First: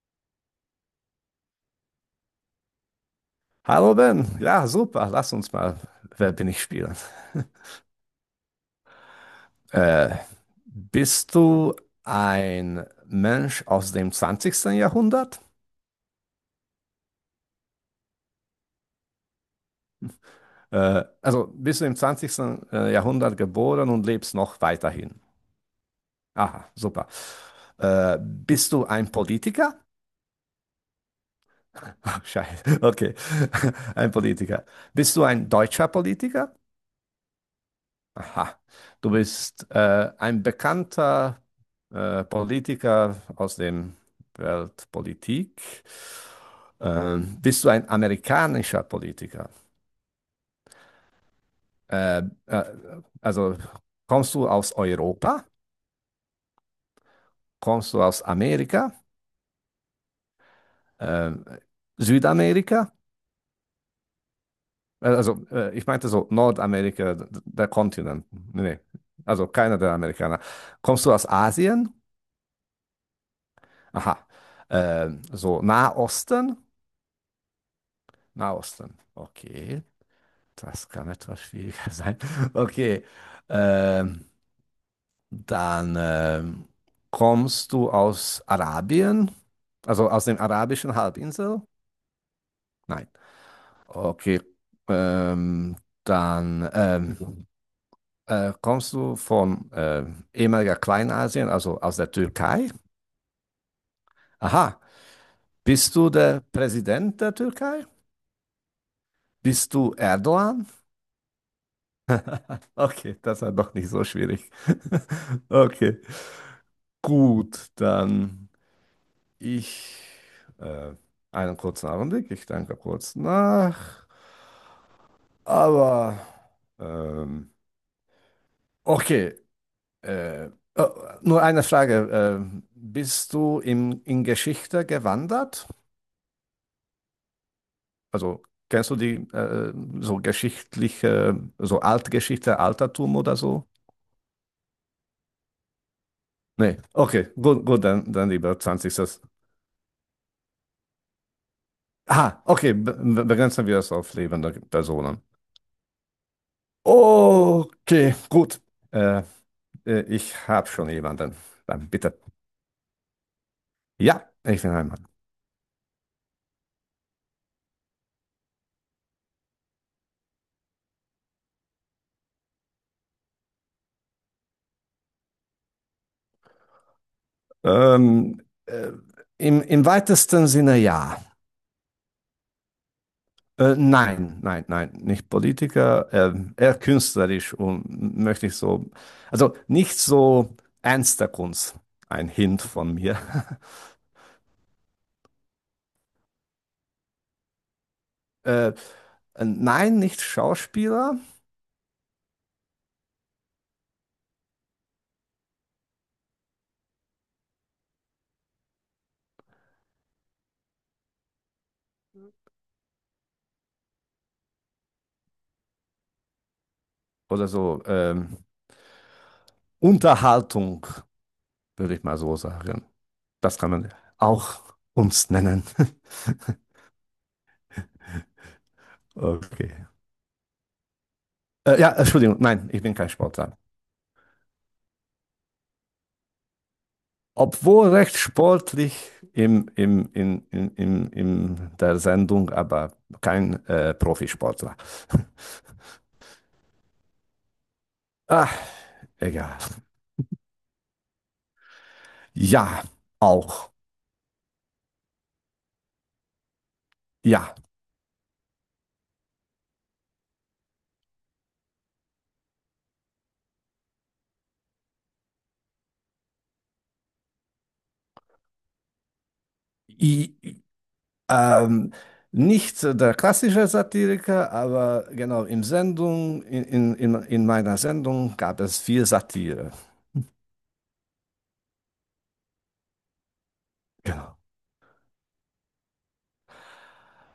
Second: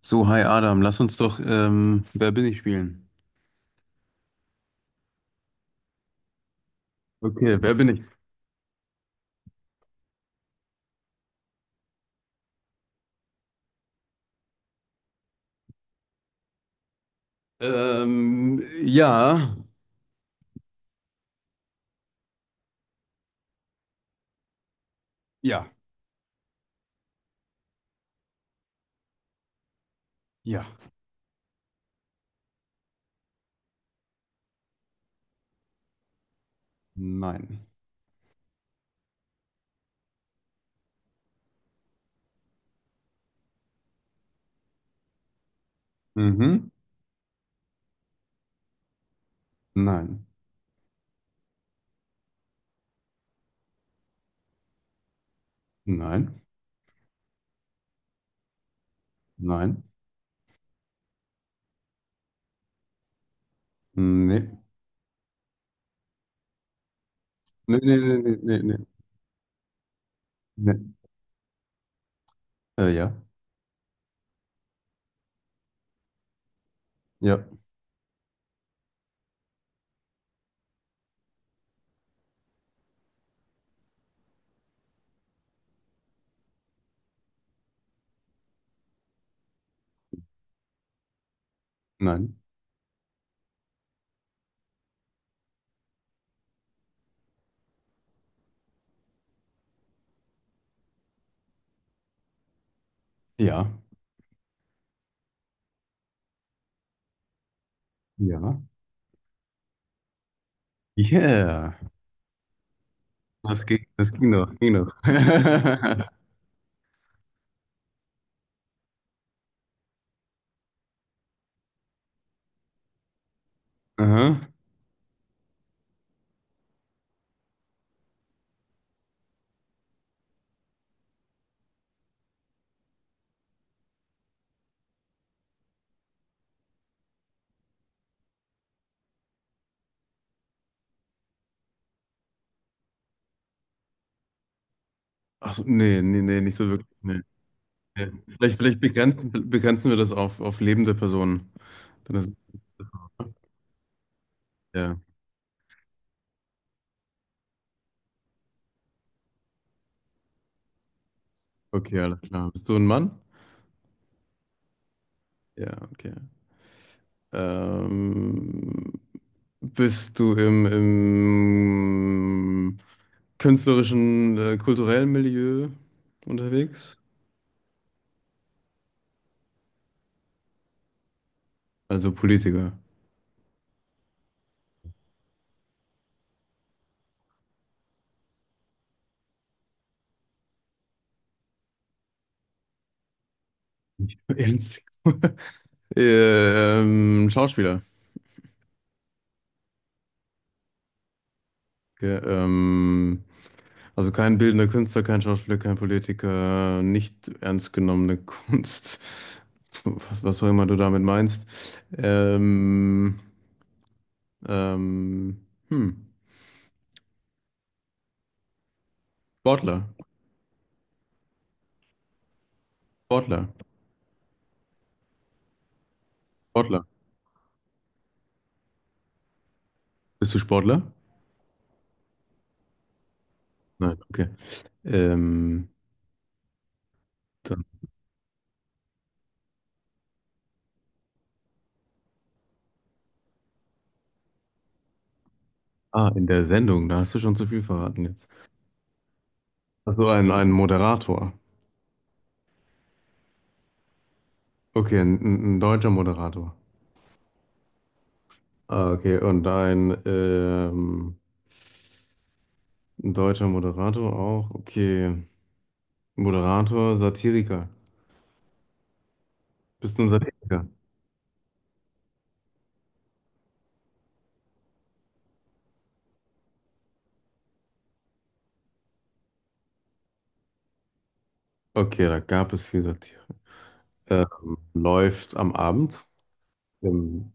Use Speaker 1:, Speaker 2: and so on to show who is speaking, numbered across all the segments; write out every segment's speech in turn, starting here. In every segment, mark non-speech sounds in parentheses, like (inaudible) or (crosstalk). Speaker 1: So, hi Adam, lass uns doch Wer bin ich spielen.
Speaker 2: Hallo Ben, ja super, lass uns mal Wer bin ich spielen.
Speaker 1: Okay, wer bin ich?
Speaker 2: Äh, Bist du ein Mensch aus dem zwanzigsten Jahrhundert?
Speaker 1: Ähm, ja,
Speaker 2: Also bist du im zwanzigsten Jahrhundert geboren und lebst noch weiterhin?
Speaker 1: ja,
Speaker 2: Aha, super. Bist du ein Politiker?
Speaker 1: ja,
Speaker 2: (laughs) Scheiße, okay, (laughs) ein Politiker. Bist du ein deutscher Politiker?
Speaker 1: nein.
Speaker 2: Aha, du bist ein bekannter Politiker aus der Weltpolitik.
Speaker 1: Mhm.
Speaker 2: Bist du ein amerikanischer Politiker?
Speaker 1: Nein,
Speaker 2: Äh, äh, also kommst du aus Europa?
Speaker 1: nein,
Speaker 2: Kommst du aus Amerika?
Speaker 1: nein,
Speaker 2: Äh, Südamerika?
Speaker 1: nee.
Speaker 2: Also ich meinte so Nordamerika, der
Speaker 1: Nee, nee, nee,
Speaker 2: Kontinent.
Speaker 1: nee, nee,
Speaker 2: Nee, nee,
Speaker 1: nee.
Speaker 2: also keiner der Amerikaner.
Speaker 1: Nee.
Speaker 2: Kommst du aus Asien?
Speaker 1: Äh, ja,
Speaker 2: Aha, so Nahosten?
Speaker 1: ja,
Speaker 2: Nahosten. Okay, das kann etwas schwieriger (laughs) sein. Okay, ähm, dann kommst du aus Arabien, also aus den arabischen Halbinsel?
Speaker 1: nein,
Speaker 2: Nein. Okay, ähm, dann kommst du von ehemaliger Kleinasien, also aus der Türkei?
Speaker 1: ja,
Speaker 2: Aha, bist du der Präsident der Türkei?
Speaker 1: ja.
Speaker 2: Bist du Erdogan?
Speaker 1: Yeah,
Speaker 2: Okay, das war
Speaker 1: das
Speaker 2: doch
Speaker 1: ging,
Speaker 2: nicht so
Speaker 1: das ging
Speaker 2: schwierig.
Speaker 1: doch, ging doch. (laughs)
Speaker 2: (laughs) Okay. Gut, dann ich äh, einen kurzen Augenblick, ich denke kurz nach.
Speaker 1: Aha.
Speaker 2: Aber ähm, okay, äh, oh, nur eine Frage. Bist du in Geschichte gewandert? Also kennst du die so geschichtliche, so Altgeschichte, Altertum oder so?
Speaker 1: Ach so, nee, nicht so
Speaker 2: Nee,
Speaker 1: wirklich. Nee.
Speaker 2: okay, gut, gut,
Speaker 1: nee.
Speaker 2: dann
Speaker 1: Vielleicht,
Speaker 2: lieber
Speaker 1: vielleicht
Speaker 2: 20.
Speaker 1: begrenzen wir das auf lebende Personen. Dann ist,
Speaker 2: Ah, okay, begrenzen wir es auf lebende
Speaker 1: ja.
Speaker 2: Personen. Okay, gut. Äh, Ich habe schon jemanden. Dann
Speaker 1: Okay,
Speaker 2: bitte.
Speaker 1: alles klar. Bist du ein Mann?
Speaker 2: Ja, ich bin ein Mann.
Speaker 1: Ja, okay. Ähm, bist du im künstlerischen, kulturellen Milieu unterwegs?
Speaker 2: Ähm, äh, Im, im weitesten Sinne ja.
Speaker 1: Also Politiker.
Speaker 2: Nein, nicht Politiker, eher künstlerisch und möchte ich so, also nicht so ernster Kunst. Ein Hint von mir. (laughs)
Speaker 1: Nicht so ernst. (laughs) Schauspieler.
Speaker 2: Äh, nein, nicht Schauspieler
Speaker 1: Okay, also kein bildender Künstler, kein Schauspieler, kein Politiker, nicht ernst genommene (laughs) Kunst. Was, was auch immer du damit meinst. Ähm, Ähm, hm.
Speaker 2: oder so.
Speaker 1: Sportler.
Speaker 2: Unterhaltung, würde ich mal so sagen.
Speaker 1: Sportler.
Speaker 2: Das kann man auch Kunst nennen. (laughs)
Speaker 1: Sportler.
Speaker 2: Okay.
Speaker 1: Bist du Sportler?
Speaker 2: Ja, Entschuldigung, nein, ich bin kein Sportler.
Speaker 1: Nein, okay. Ähm, dann,
Speaker 2: Obwohl recht sportlich im, im, in der Sendung, aber kein Profisportler. (laughs)
Speaker 1: ah, in der Sendung, da hast du schon zu viel verraten jetzt.
Speaker 2: Ah, egal.
Speaker 1: Ach so, ein Moderator.
Speaker 2: Ja, auch.
Speaker 1: Okay, ein deutscher Moderator.
Speaker 2: Ja.
Speaker 1: Ah, okay, und ein deutscher Moderator auch. Okay. Moderator, Satiriker. Bist du ein
Speaker 2: I, i-
Speaker 1: Satiriker?
Speaker 2: ähm, Nicht der klassische Satiriker, aber genau im Sendung, in meiner Sendung gab es viel Satire.
Speaker 1: Okay, da gab es viel Satire.
Speaker 2: Genau.
Speaker 1: Läuft am Abend. Ähm,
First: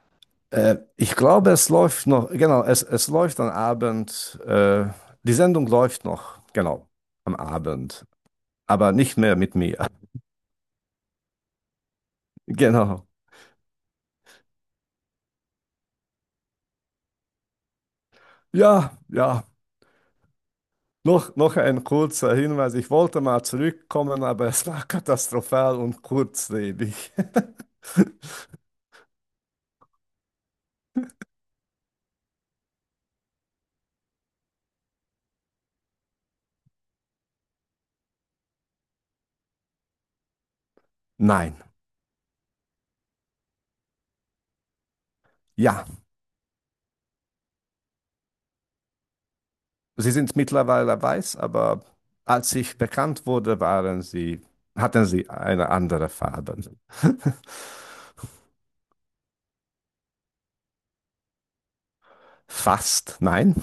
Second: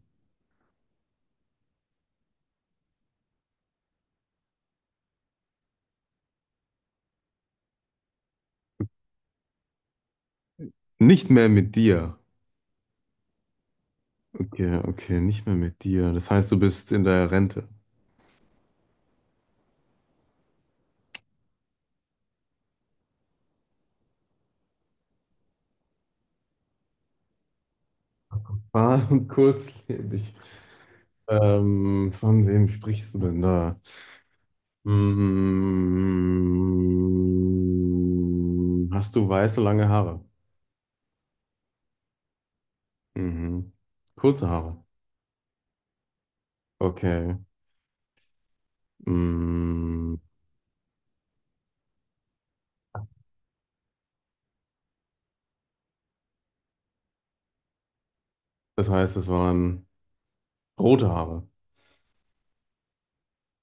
Speaker 2: Ich glaube, es läuft noch, genau, es läuft am Abend, die Sendung läuft noch, genau, am Abend, aber nicht mehr mit mir. (laughs)
Speaker 1: nicht mehr mit dir.
Speaker 2: Genau.
Speaker 1: Ja, okay, nicht mehr mit dir. Das heißt, du bist in der Rente.
Speaker 2: Ja, ja. Noch ein kurzer Hinweis. Ich wollte mal zurückkommen, aber es war (laughs) katastrophal und kurzlebig. (laughs)
Speaker 1: Ah, und kurzlebig. Von wem sprichst du denn da? Hast du weiße, lange Haare?
Speaker 2: Nein,
Speaker 1: Mhm. Kurze Haare.
Speaker 2: ja,
Speaker 1: Okay.
Speaker 2: sie
Speaker 1: Mm,
Speaker 2: sind mittlerweile weiß, aber als ich bekannt wurde, waren sie, hatten sie eine andere Farbe. (laughs)
Speaker 1: das heißt, es waren rote Haare.
Speaker 2: Fast, nein,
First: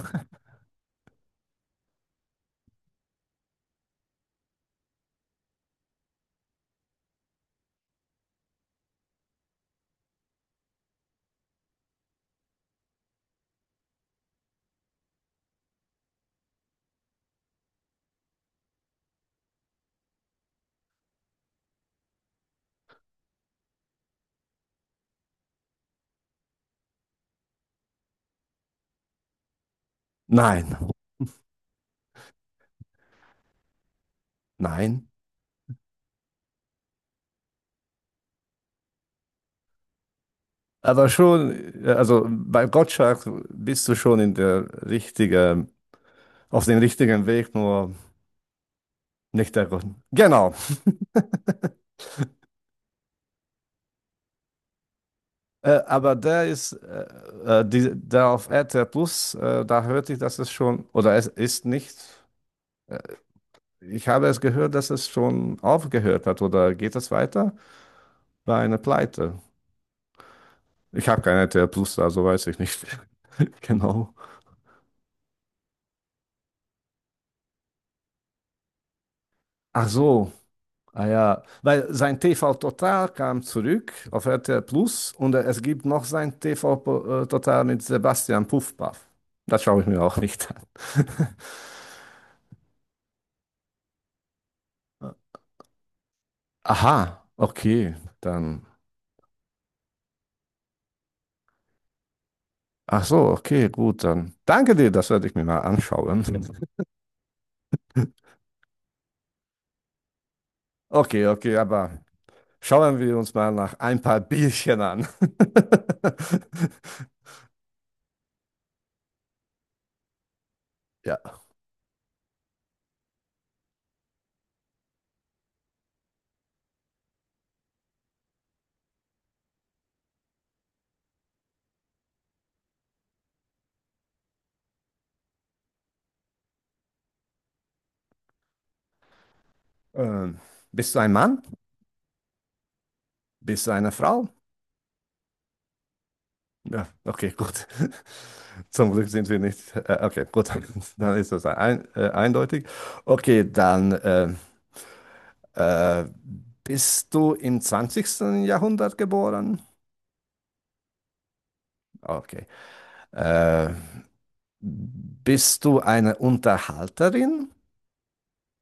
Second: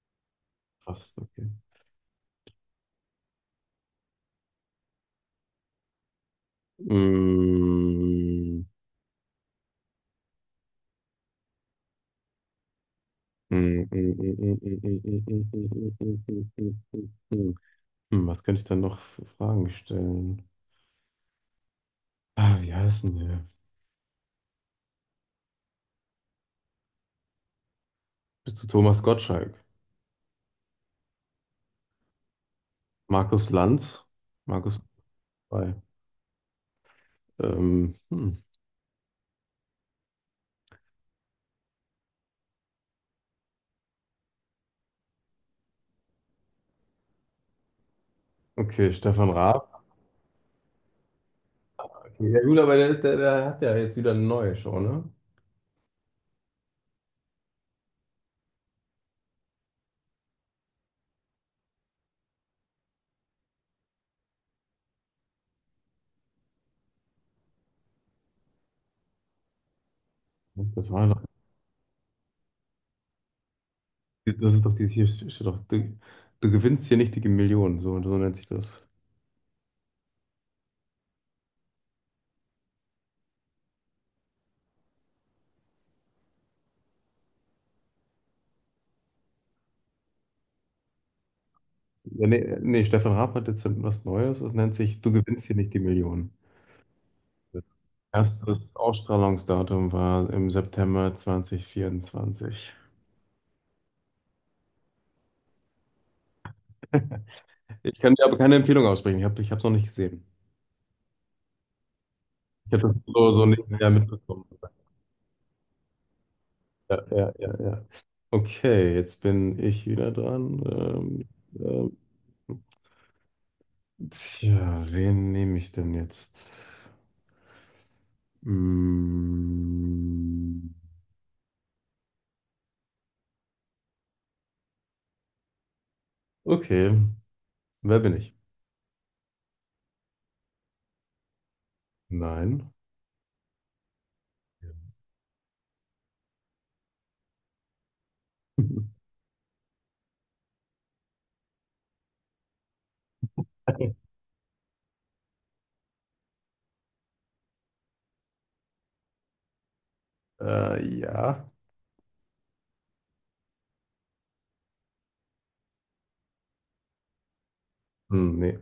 Speaker 1: Fast, okay. Mm, mm, mm, mm, mm, mm, mm, mm, mm, mm, mm, mm, mm, mm. Hm, was könnte ich dann noch für Fragen stellen? Ah, wie heißt denn der? Bist du Thomas Gottschalk?
Speaker 2: nein,
Speaker 1: Markus Lanz? Markus
Speaker 2: nein.
Speaker 1: bei. Hm.
Speaker 2: Aber schon, also bei Gottschalk bist du schon in der richtigen, auf dem richtigen Weg, nur
Speaker 1: Okay, Stefan
Speaker 2: nicht der
Speaker 1: Raab.
Speaker 2: Grund. Genau.
Speaker 1: Okay, ja gut, aber der hat ja jetzt wieder eine neue Show, ne?
Speaker 2: Aber der ist, die, der auf RTL Plus, da hörte ich, dass es schon, oder es ist nicht, äh, ich habe es gehört, dass es schon aufgehört hat, oder geht es weiter? Bei einer Pleite.
Speaker 1: Das war
Speaker 2: Ich
Speaker 1: doch,
Speaker 2: habe kein RTL Plus, also weiß ich nicht. (laughs) Genau.
Speaker 1: das ist doch dieses hier, steht doch, du gewinnst hier nicht die Millionen, so, so nennt sich das.
Speaker 2: Ach so. Ah ja, weil sein TV Total kam zurück auf RTL Plus und es gibt noch sein Total mit Sebastian Puffpaff. Das schaue ich mir auch nicht an.
Speaker 1: Ja, nee, nee, Stefan Raab hat jetzt was Neues, das nennt sich, du
Speaker 2: (laughs)
Speaker 1: gewinnst hier nicht die Millionen.
Speaker 2: Aha, okay, dann.
Speaker 1: Erstes Ausstrahlungsdatum war im September 2024.
Speaker 2: Ach so, okay, gut, dann. Danke dir, das werde ich mir mal anschauen. (laughs)
Speaker 1: Ich kann dir aber keine Empfehlung aussprechen. Ich habe es noch nicht gesehen.
Speaker 2: Okay, okay, aber
Speaker 1: Ich habe das
Speaker 2: schauen wir
Speaker 1: so,
Speaker 2: uns
Speaker 1: so
Speaker 2: mal
Speaker 1: nicht
Speaker 2: nach
Speaker 1: mehr
Speaker 2: ein paar
Speaker 1: mitbekommen.
Speaker 2: Bierchen an. (laughs)
Speaker 1: Ja, ja, ja, ja. Okay, jetzt bin ich wieder dran. Ähm,
Speaker 2: Ja.
Speaker 1: ähm, tja, wen nehme ich denn jetzt? Mm, okay, wer bin ich?
Speaker 2: Ähm, bist du ein Mann?
Speaker 1: Nein.
Speaker 2: Bist du eine Frau? Ja, okay, gut. (laughs) Zum Glück sind wir nicht. Okay, gut, dann ist das ein, eindeutig. Okay, dann
Speaker 1: (laughs)
Speaker 2: äh, bist du im zwanzigsten Jahrhundert geboren?
Speaker 1: Ja.
Speaker 2: Okay. Äh, Bist du eine Unterhalterin?
Speaker 1: Hm, nee.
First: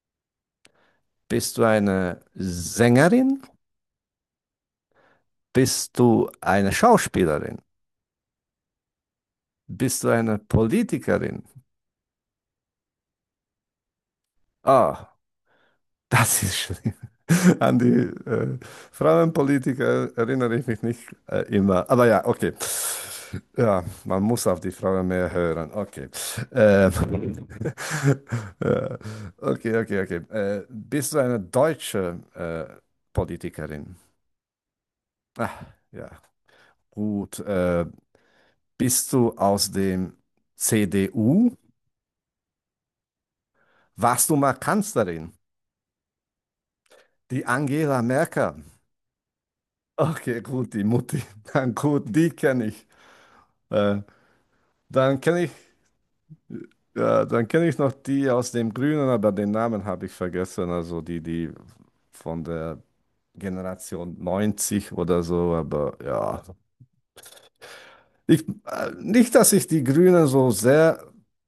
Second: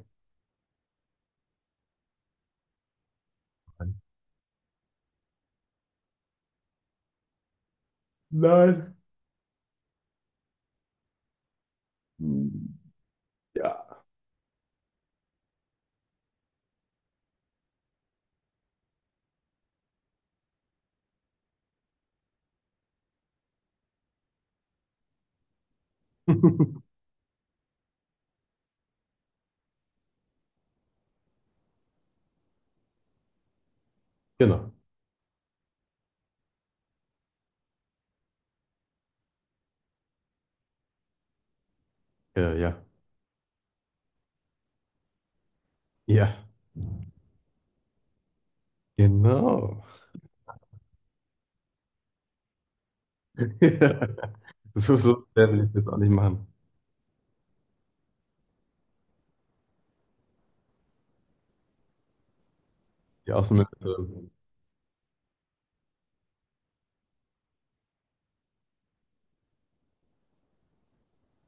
Speaker 2: Bist du eine Sängerin? Bist du eine Schauspielerin?
Speaker 1: Nein.
Speaker 2: Bist du eine Politikerin?
Speaker 1: Hm, ja.
Speaker 2: Ah, das ist schlimm. (laughs) An die äh, Frauenpolitiker erinnere ich mich nicht immer. Aber ja, okay. Ja, man muss auf die Frauen mehr hören. Okay.
Speaker 1: (laughs)
Speaker 2: Ähm, (laughs) äh, okay, okay. Bist du eine deutsche Politikerin?
Speaker 1: Genau.
Speaker 2: Ah, ja, gut. Bist du aus dem CDU?
Speaker 1: Ja, ja.
Speaker 2: Warst du mal Kanzlerin?
Speaker 1: Ja.
Speaker 2: Die Angela Merkel.
Speaker 1: Genau.
Speaker 2: Okay, gut, die Mutti. (laughs) Dann gut, die kenne ich. Äh,
Speaker 1: (laughs) So,
Speaker 2: dann
Speaker 1: so
Speaker 2: kenne
Speaker 1: sehr
Speaker 2: ich,
Speaker 1: will ich das auch nicht machen.
Speaker 2: Dann kenne ich noch die aus dem Grünen, aber den Namen habe ich vergessen. Also die von der
Speaker 1: Die
Speaker 2: Generation
Speaker 1: Außenministerin.
Speaker 2: 90 oder so. Aber ja, ich, nicht, dass ich die Grünen so sehr,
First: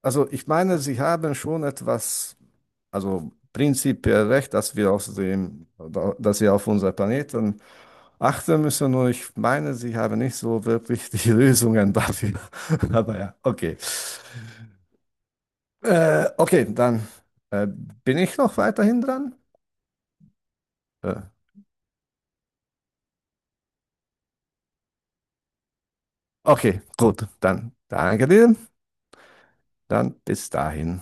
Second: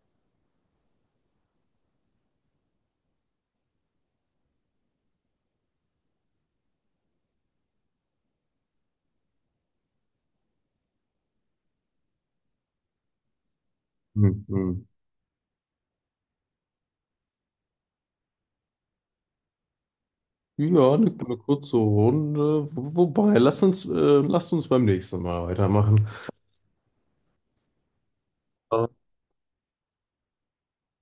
Speaker 2: also ich meine, sie haben schon etwas, also prinzipiell recht, dass wir auf unser Planeten achten müssen. Und ich meine, sie haben nicht so wirklich die (laughs) Lösungen dafür. (laughs) Aber ja, okay.
Speaker 1: Hm, hm.
Speaker 2: Okay, dann bin ich noch weiterhin dran.
Speaker 1: Ja, eine,
Speaker 2: Äh,
Speaker 1: eine kurze Runde. Wo- Wobei, lass uns beim nächsten Mal weitermachen.
Speaker 2: okay, gut, dann danke dir. Dann bis dahin.